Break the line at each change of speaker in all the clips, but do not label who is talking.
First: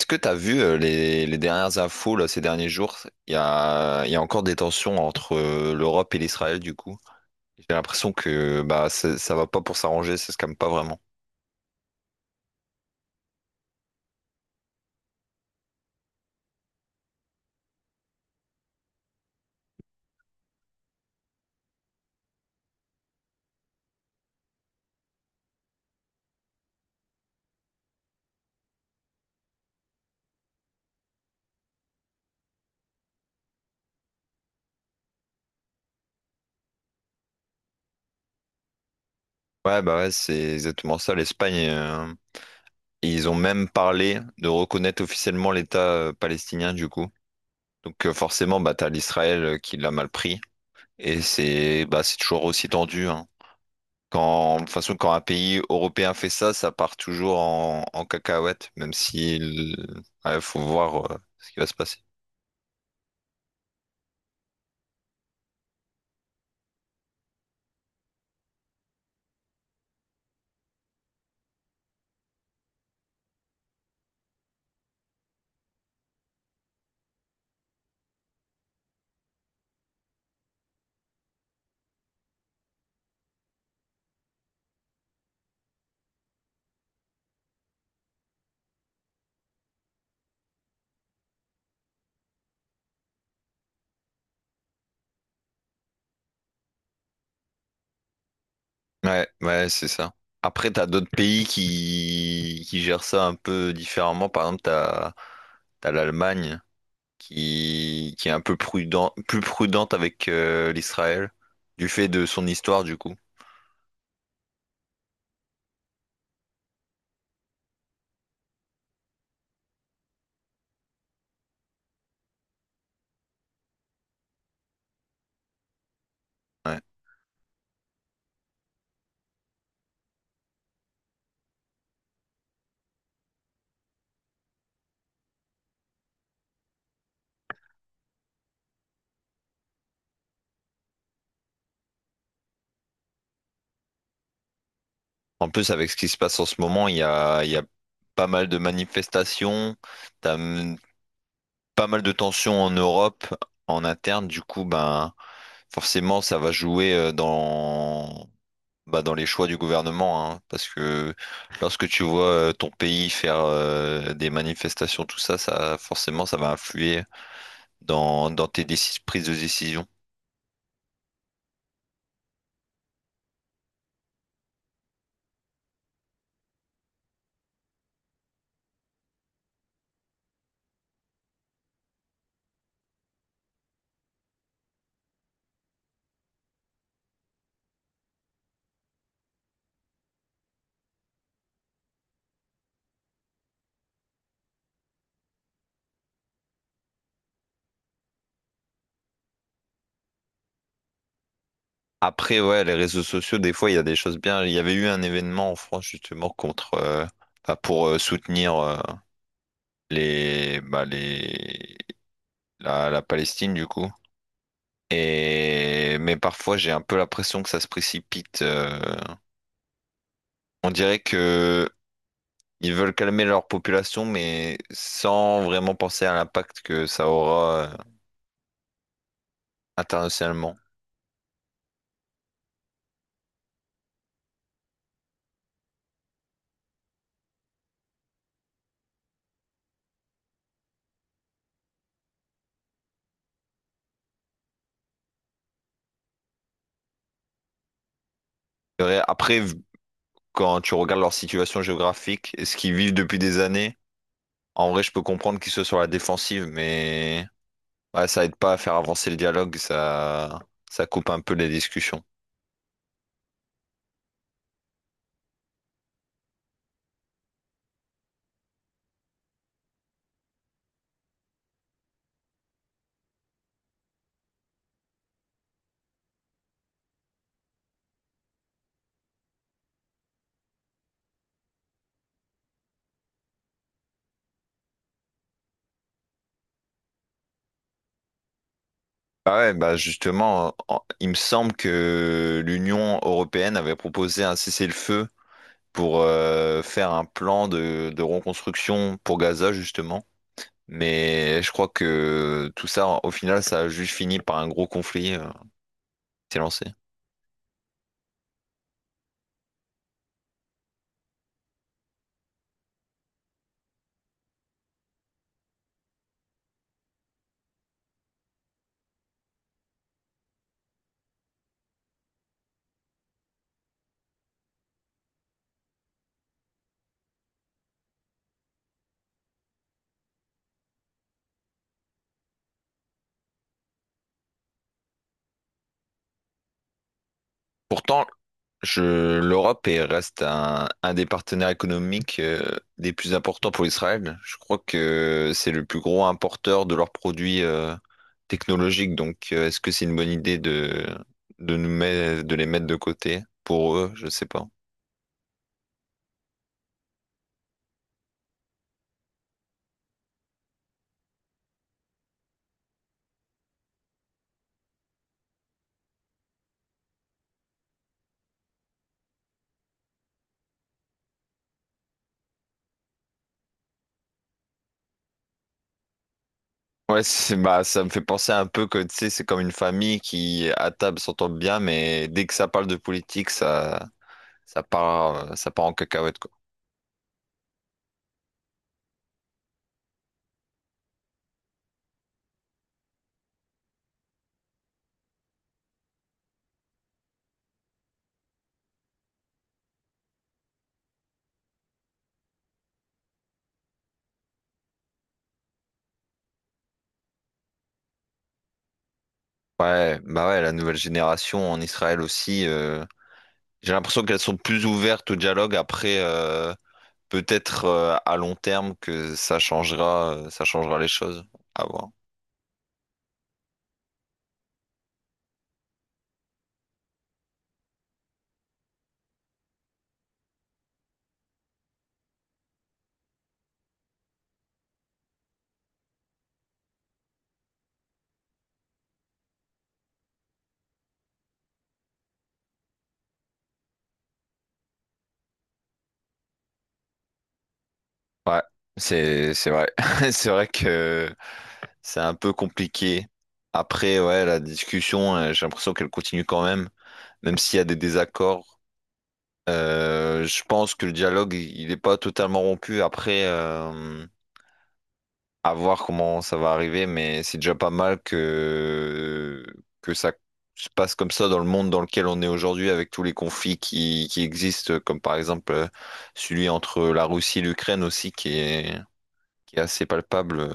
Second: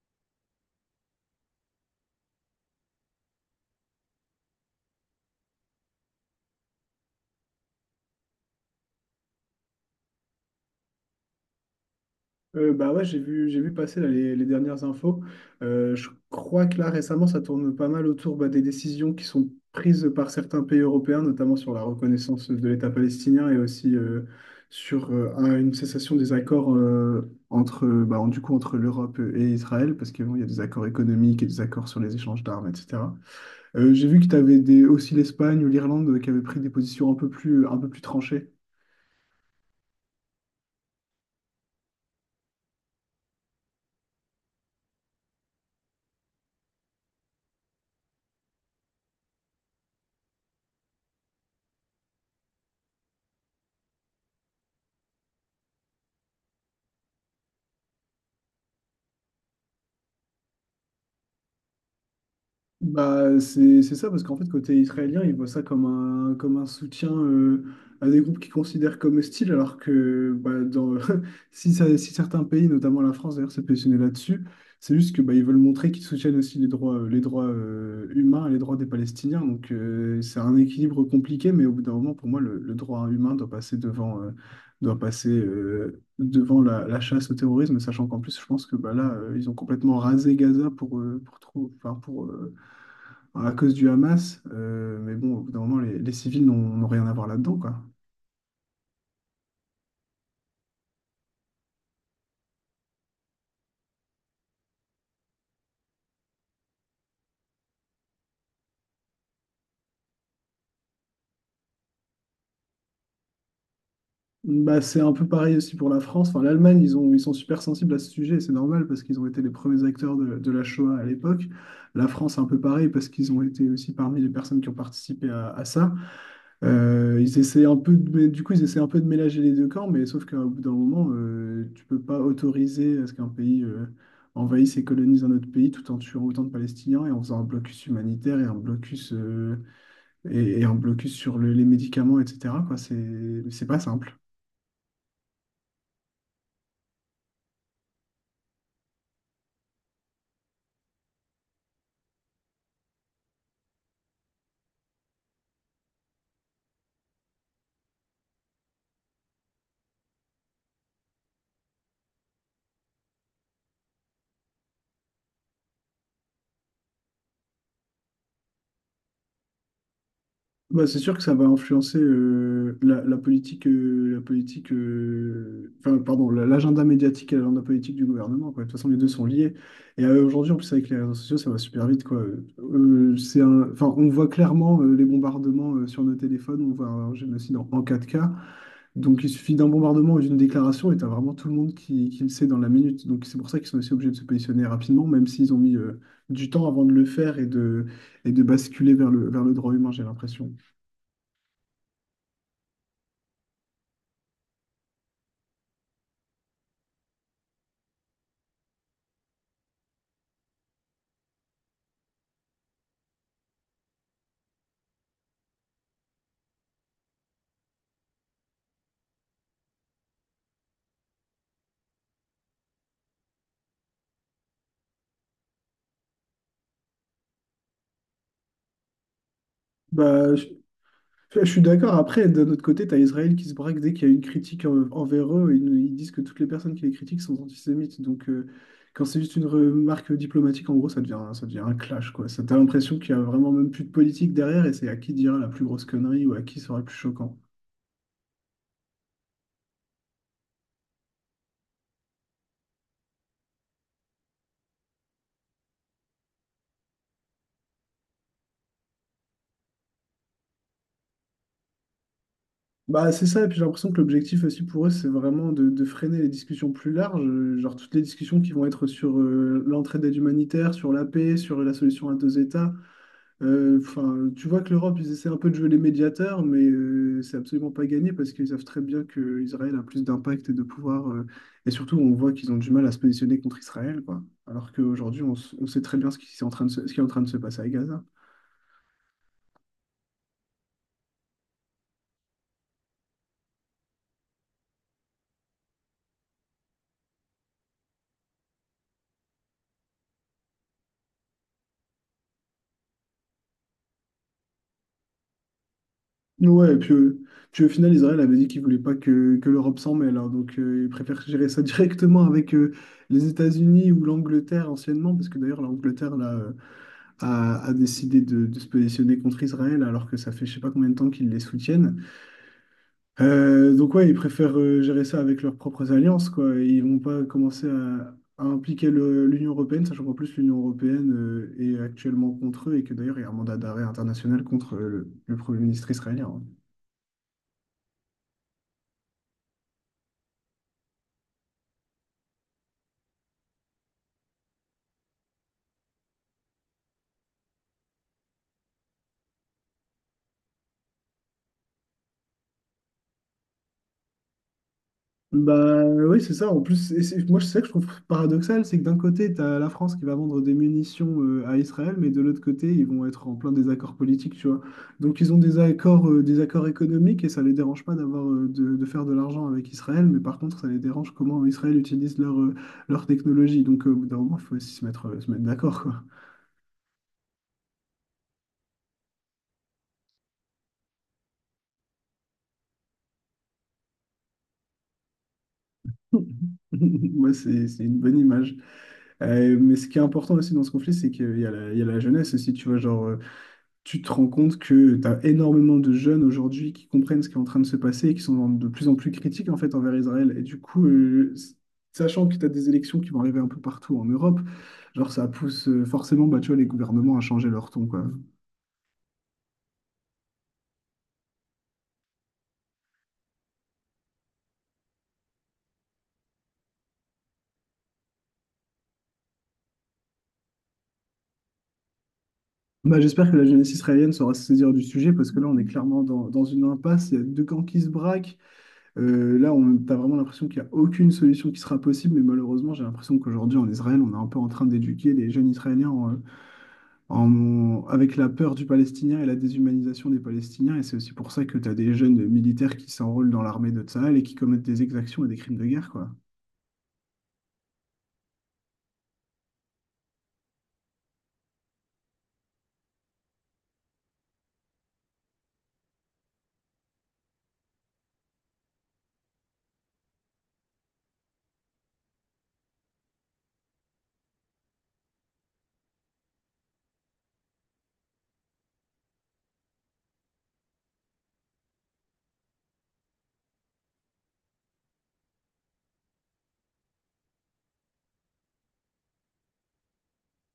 Est-ce que tu as vu les dernières infos là, ces derniers jours? Il y a encore des tensions entre l'Europe et l'Israël du coup. J'ai l'impression que bah ça va pas pour s'arranger, ça se calme pas vraiment.
Bah ouais, j'ai vu passer là, les dernières infos. Je crois que là, récemment, ça tourne pas mal autour bah, des décisions qui sont prises par certains pays européens, notamment sur la reconnaissance de l'État palestinien et aussi sur une cessation des accords entre, bah, du coup, entre l'Europe et Israël, parce qu'il y a des accords économiques et des accords sur les échanges d'armes, etc. J'ai vu que tu avais des, aussi l'Espagne ou l'Irlande qui avaient pris des positions un peu plus tranchées.
Ouais bah ouais, c'est exactement ça. L'Espagne, ils ont même parlé de reconnaître officiellement l'État palestinien du coup. Donc forcément bah t'as l'Israël qui l'a mal pris et c'est toujours aussi tendu, hein. Quand, de toute façon, quand un pays européen fait ça, ça part toujours en cacahuète, même si il ouais, faut voir ce qui va se passer.
Bah, c'est ça, parce qu'en fait, côté israélien, ils voient ça comme un soutien à des groupes qu'ils considèrent comme hostiles, alors que bah, si certains pays, notamment la France d'ailleurs, s'est positionnée là-dessus, c'est juste que bah, ils veulent montrer qu'ils soutiennent aussi les droits humains, et les droits des Palestiniens. Donc, c'est un équilibre compliqué, mais au bout d'un moment, pour moi, le droit humain doit passer devant la chasse au terrorisme, sachant qu'en plus, je pense que bah, là, ils ont complètement rasé Gaza pour, trou- enfin, pour, Enfin, à cause du Hamas. Mais bon, au bout d'un moment, les civils n'ont rien à voir là-dedans, quoi.
Ouais, ouais, c'est ça. Après, t'as d'autres pays qui gèrent ça un peu différemment. Par exemple, t'as l'Allemagne qui est un peu plus prudente avec l'Israël, du fait de son histoire, du coup.
Bah, c'est un peu pareil aussi pour la France. Enfin, l'Allemagne, ils sont super sensibles à ce sujet, et c'est normal parce qu'ils ont été les premiers acteurs de la Shoah à l'époque. La France, un peu pareil parce qu'ils ont été aussi parmi les personnes qui ont participé à ça.
Ouais.
Ils essaient un peu de, Mais du coup, ils essaient un peu de mélanger les deux camps, mais sauf qu'au bout d'un moment, tu peux pas autoriser à ce qu'un pays envahisse et colonise un autre pays tout en tuant autant de Palestiniens et en faisant un blocus humanitaire et un blocus et un blocus sur les médicaments, etc., quoi, c'est pas simple.
En plus, avec ce qui se passe en ce moment, il y a pas mal de manifestations, t'as pas mal de tensions en Europe, en interne. Du coup, ben, forcément, ça va jouer dans, bah, dans les choix du gouvernement, hein, parce que lorsque tu vois ton pays faire des manifestations, tout ça, ça, forcément, ça va influer dans, dans tes prises de décision.
Bah, c'est sûr que ça va influencer la politique, enfin, pardon, l'agenda médiatique et l'agenda politique du gouvernement, quoi. De toute façon, les deux sont liés. Et aujourd'hui, en plus, avec les réseaux sociaux, ça va super vite, quoi. Enfin, on voit clairement les bombardements sur nos téléphones, on voit un génocide en 4K. Donc il suffit d'un bombardement ou d'une déclaration et t'as vraiment tout le monde qui le sait dans la minute. Donc c'est pour ça qu'ils sont aussi obligés de se positionner rapidement, même s'ils ont mis du temps avant de le faire et de basculer vers le droit humain, j'ai l'impression.
Après, ouais, les réseaux sociaux, des fois, il y a des choses bien. Il y avait eu un événement en France, justement, enfin, pour soutenir les, bah, les, la, la Palestine du coup. Et, mais parfois j'ai un peu l'impression que ça se précipite. On dirait que ils veulent calmer leur population, mais sans vraiment penser à l'impact que ça aura
Bah,
internationalement.
je suis d'accord. Après, d'un autre côté, t'as Israël qui se braque dès qu'il y a une critique envers eux. Ils disent que toutes les personnes qui les critiquent sont antisémites. Donc quand c'est juste une remarque diplomatique, en gros, ça devient un clash, quoi. Ça, t'as l'impression qu'il y a vraiment même plus de politique derrière et c'est à qui dira la plus grosse connerie ou à qui sera le plus choquant.
C'est vrai. Après, quand tu regardes leur situation géographique et ce qu'ils vivent depuis des années, en vrai, je peux comprendre qu'ils soient sur la défensive, mais ouais, ça aide pas à faire avancer le dialogue, ça coupe un peu les discussions.
Bah, c'est ça, et puis j'ai l'impression que l'objectif aussi pour eux, c'est vraiment de freiner les discussions plus larges, genre toutes les discussions qui vont être sur l'entraide aide humanitaire, sur la paix, sur la solution à deux États. Enfin, tu vois que l'Europe, ils essaient un peu de jouer les médiateurs, mais c'est absolument pas gagné parce qu'ils savent très bien que Israël a plus d'impact et de pouvoir. Et surtout, on voit qu'ils ont du mal à se positionner contre Israël, quoi. Alors qu'aujourd'hui, on sait très bien ce qui est en train de se passer à Gaza.
Bah ouais, bah justement, il me semble que l'Union européenne avait proposé un cessez-le-feu pour faire un plan de reconstruction pour Gaza, justement. Mais je crois que tout ça, au final, ça a juste fini par un gros conflit qui s'est lancé.
Ouais, et puis, au final, Israël avait dit qu'il voulait pas que l'Europe s'en mêle. Hein. Donc, il préfère gérer ça directement avec les États-Unis ou l'Angleterre anciennement, parce que d'ailleurs, l'Angleterre là, a décidé de se positionner contre Israël, alors que ça fait je sais pas combien de temps qu'ils les soutiennent. Donc ouais, ils préfèrent gérer ça avec leurs propres alliances, quoi. Ils vont pas commencer à impliquer l'Union européenne, sachant qu'en plus l'Union européenne est actuellement contre eux et que d'ailleurs il y a un mandat d'arrêt international contre le Premier ministre israélien. Hein.
Pourtant, je, l'Europe reste un des partenaires économiques des plus importants pour Israël. Je crois que c'est le plus gros importeur de leurs produits technologiques. Donc, est-ce que c'est une bonne idée de, de les mettre de côté pour eux? Je sais pas.
Bah oui, c'est ça. En plus, et moi, c'est ça que je trouve paradoxal, c'est que d'un côté, tu as la France qui va vendre des munitions à Israël, mais de l'autre côté, ils vont être en plein désaccord politique, tu vois. Donc, ils ont des accords économiques et ça les dérange pas d'avoir de faire de l'argent avec Israël, mais par contre, ça les dérange comment Israël utilise leur technologie. Donc, au bout d'un moment, il faut aussi se mettre d'accord, quoi.
Ouais, c'est, bah, ça me fait penser un peu que, tu sais, c'est comme une famille qui, à table, s'entend bien, mais dès que ça parle de politique, ça, ça part en cacahuète, quoi.
Moi, c'est une bonne image. Mais ce qui est important aussi dans ce conflit, c'est qu'il y a la, jeunesse aussi, tu vois, genre. Tu te rends compte que tu as énormément de jeunes aujourd'hui qui comprennent ce qui est en train de se passer et qui sont de plus en plus critiques en fait envers Israël. Et du coup, sachant que tu as des élections qui vont arriver un peu partout en Europe, genre ça pousse forcément bah, tu vois, les gouvernements à changer leur ton, quoi.
Ouais, bah ouais, la nouvelle génération en Israël aussi. J'ai l'impression qu'elles sont plus ouvertes au dialogue. Après, peut-être à long terme que ça changera les choses. À voir.
Bah, j'espère que la jeunesse israélienne saura se saisir du sujet parce que là, on est clairement dans une impasse. Il y a deux camps qui se braquent. Là, t'as vraiment l'impression qu'il n'y a aucune solution qui sera possible, mais malheureusement, j'ai l'impression qu'aujourd'hui, en Israël, on est un peu en train d'éduquer les jeunes Israéliens avec la peur du Palestinien et la déshumanisation des Palestiniens. Et c'est aussi pour ça que tu as des jeunes militaires qui s'enrôlent dans l'armée de Tsahal et qui commettent des exactions et des crimes de guerre, quoi.
Ouais, c'est vrai. C'est vrai que c'est un peu compliqué. Après, ouais, la discussion, j'ai l'impression qu'elle continue quand même, même s'il y a des désaccords. Je pense que le dialogue, il n'est pas totalement rompu. Après, à voir comment ça va arriver, mais c'est déjà pas mal que ça se passe comme ça dans le monde dans lequel on est aujourd'hui, avec tous les conflits qui existent, comme par exemple celui entre la Russie et l'Ukraine aussi, qui est assez palpable.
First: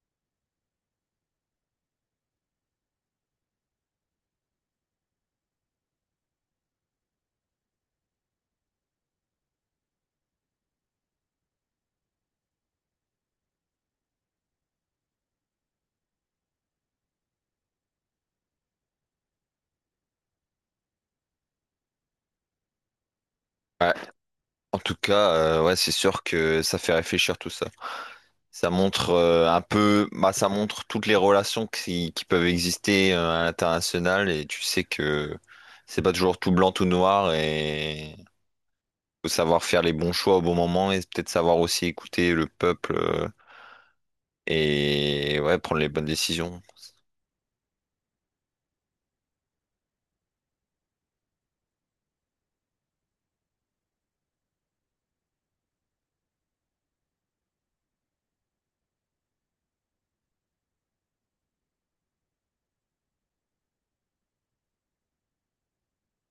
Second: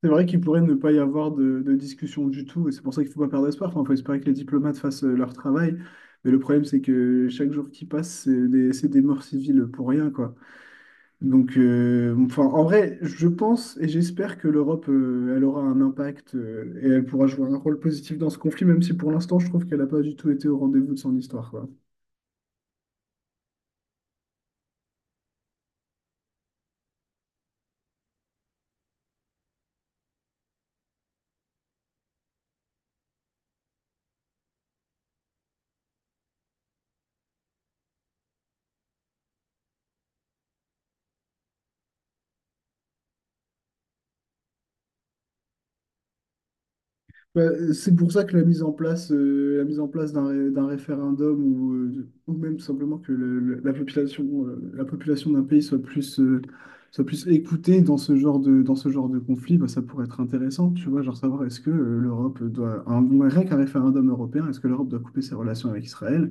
C'est vrai qu'il pourrait ne pas y avoir de discussion du tout, et c'est pour ça qu'il ne faut pas perdre espoir. Enfin, il faut espérer que les diplomates fassent leur travail. Mais le problème, c'est que chaque jour qui passe, c'est des morts civiles pour rien, quoi. Donc, enfin, en vrai, je pense et j'espère que l'Europe, elle aura un impact et elle pourra jouer un rôle positif dans ce conflit, même si pour l'instant, je trouve qu'elle n'a pas du tout été au rendez-vous de son histoire, quoi.
Ouais. En tout cas, ouais, c'est sûr que ça fait réfléchir tout ça. Ça montre un peu, bah, ça montre toutes les relations qui peuvent exister à l'international, et tu sais que c'est pas toujours tout blanc, tout noir, et faut savoir faire les bons choix au bon moment et peut-être savoir aussi écouter le peuple et ouais, prendre les bonnes décisions.
Bah, c'est pour ça que la mise en place d'un référendum ou même tout simplement que la population d'un pays soit plus écoutée dans ce genre de conflit, bah, ça pourrait être intéressant, tu vois, genre savoir est-ce que l'Europe doit, un, rien qu'un référendum européen, est-ce que l'Europe doit couper ses relations avec Israël?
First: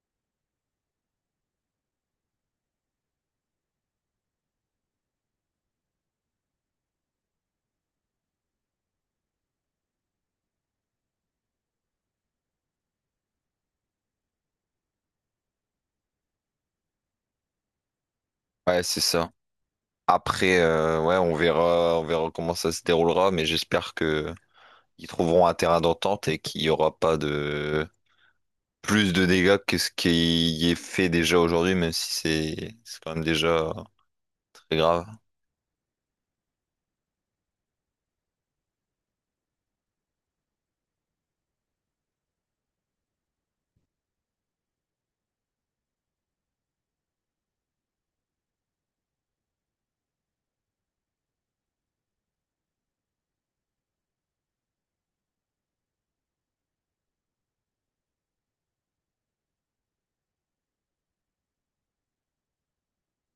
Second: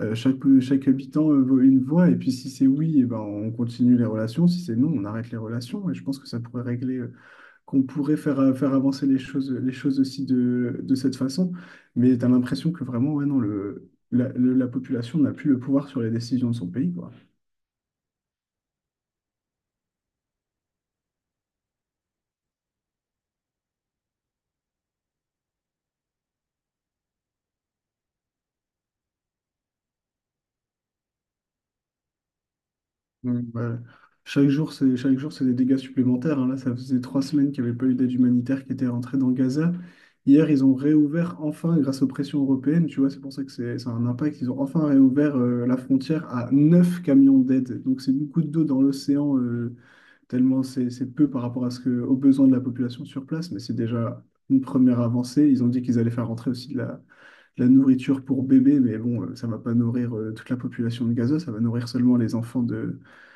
Euh, chaque, Chaque habitant vaut une voix, et puis si c'est oui, eh ben, on continue les relations, si c'est non, on arrête les relations, et je pense que ça pourrait régler, qu'on pourrait faire, faire avancer les choses, aussi de cette façon, mais tu as l'impression que vraiment, ouais, non, la population n'a plus le pouvoir sur les décisions de son pays, quoi.
Ouais, c'est ça. Après, ouais, on verra comment ça se déroulera, mais j'espère que ils trouveront un terrain d'entente et qu'il n'y aura pas de plus de dégâts que ce qui est fait déjà aujourd'hui, même si c'est quand même
Mm,
déjà
ouais.
très grave.
Chaque jour, c'est des dégâts supplémentaires. Hein. Là, ça faisait 3 semaines qu'il n'y avait pas eu d'aide humanitaire qui était rentrée dans Gaza. Hier, ils ont réouvert enfin grâce aux pressions européennes. Tu vois, c'est pour ça que c'est ça a un impact. Ils ont enfin réouvert la frontière à neuf camions d'aide. Donc, c'est beaucoup d'eau dans l'océan, tellement c'est peu par rapport aux besoins de la population sur place. Mais c'est déjà une première avancée. Ils ont dit qu'ils allaient faire rentrer aussi de la nourriture pour bébés. Mais bon, ça ne va pas nourrir toute la population de Gaza. Ça va nourrir seulement les enfants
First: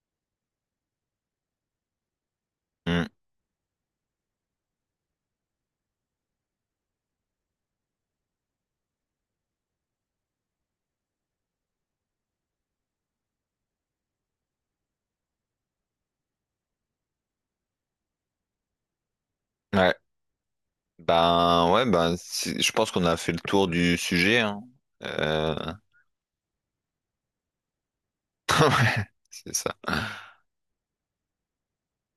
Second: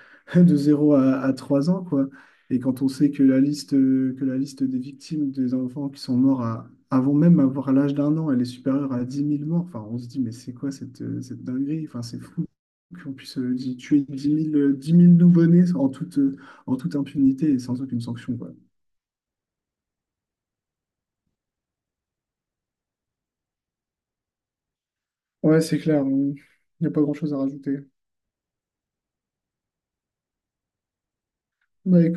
de zéro à 3 ans, quoi. Et quand on
Hmm.
sait que la liste des victimes des enfants qui sont morts avant même avoir l'âge d'un an, elle est supérieure à 10 000 morts, enfin, on se dit, mais c'est quoi cette dinguerie? Enfin, c'est fou qu'on puisse tuer 10 000 10 000 nouveau-nés en toute impunité et sans aucune sanction, quoi.
Ouais. Ben ouais, ben je pense qu'on a fait le tour du sujet, hein. Euh,
Ouais, c'est clair, il n'y a pas grand-chose à rajouter.
ouais, c'est ça.
Bah,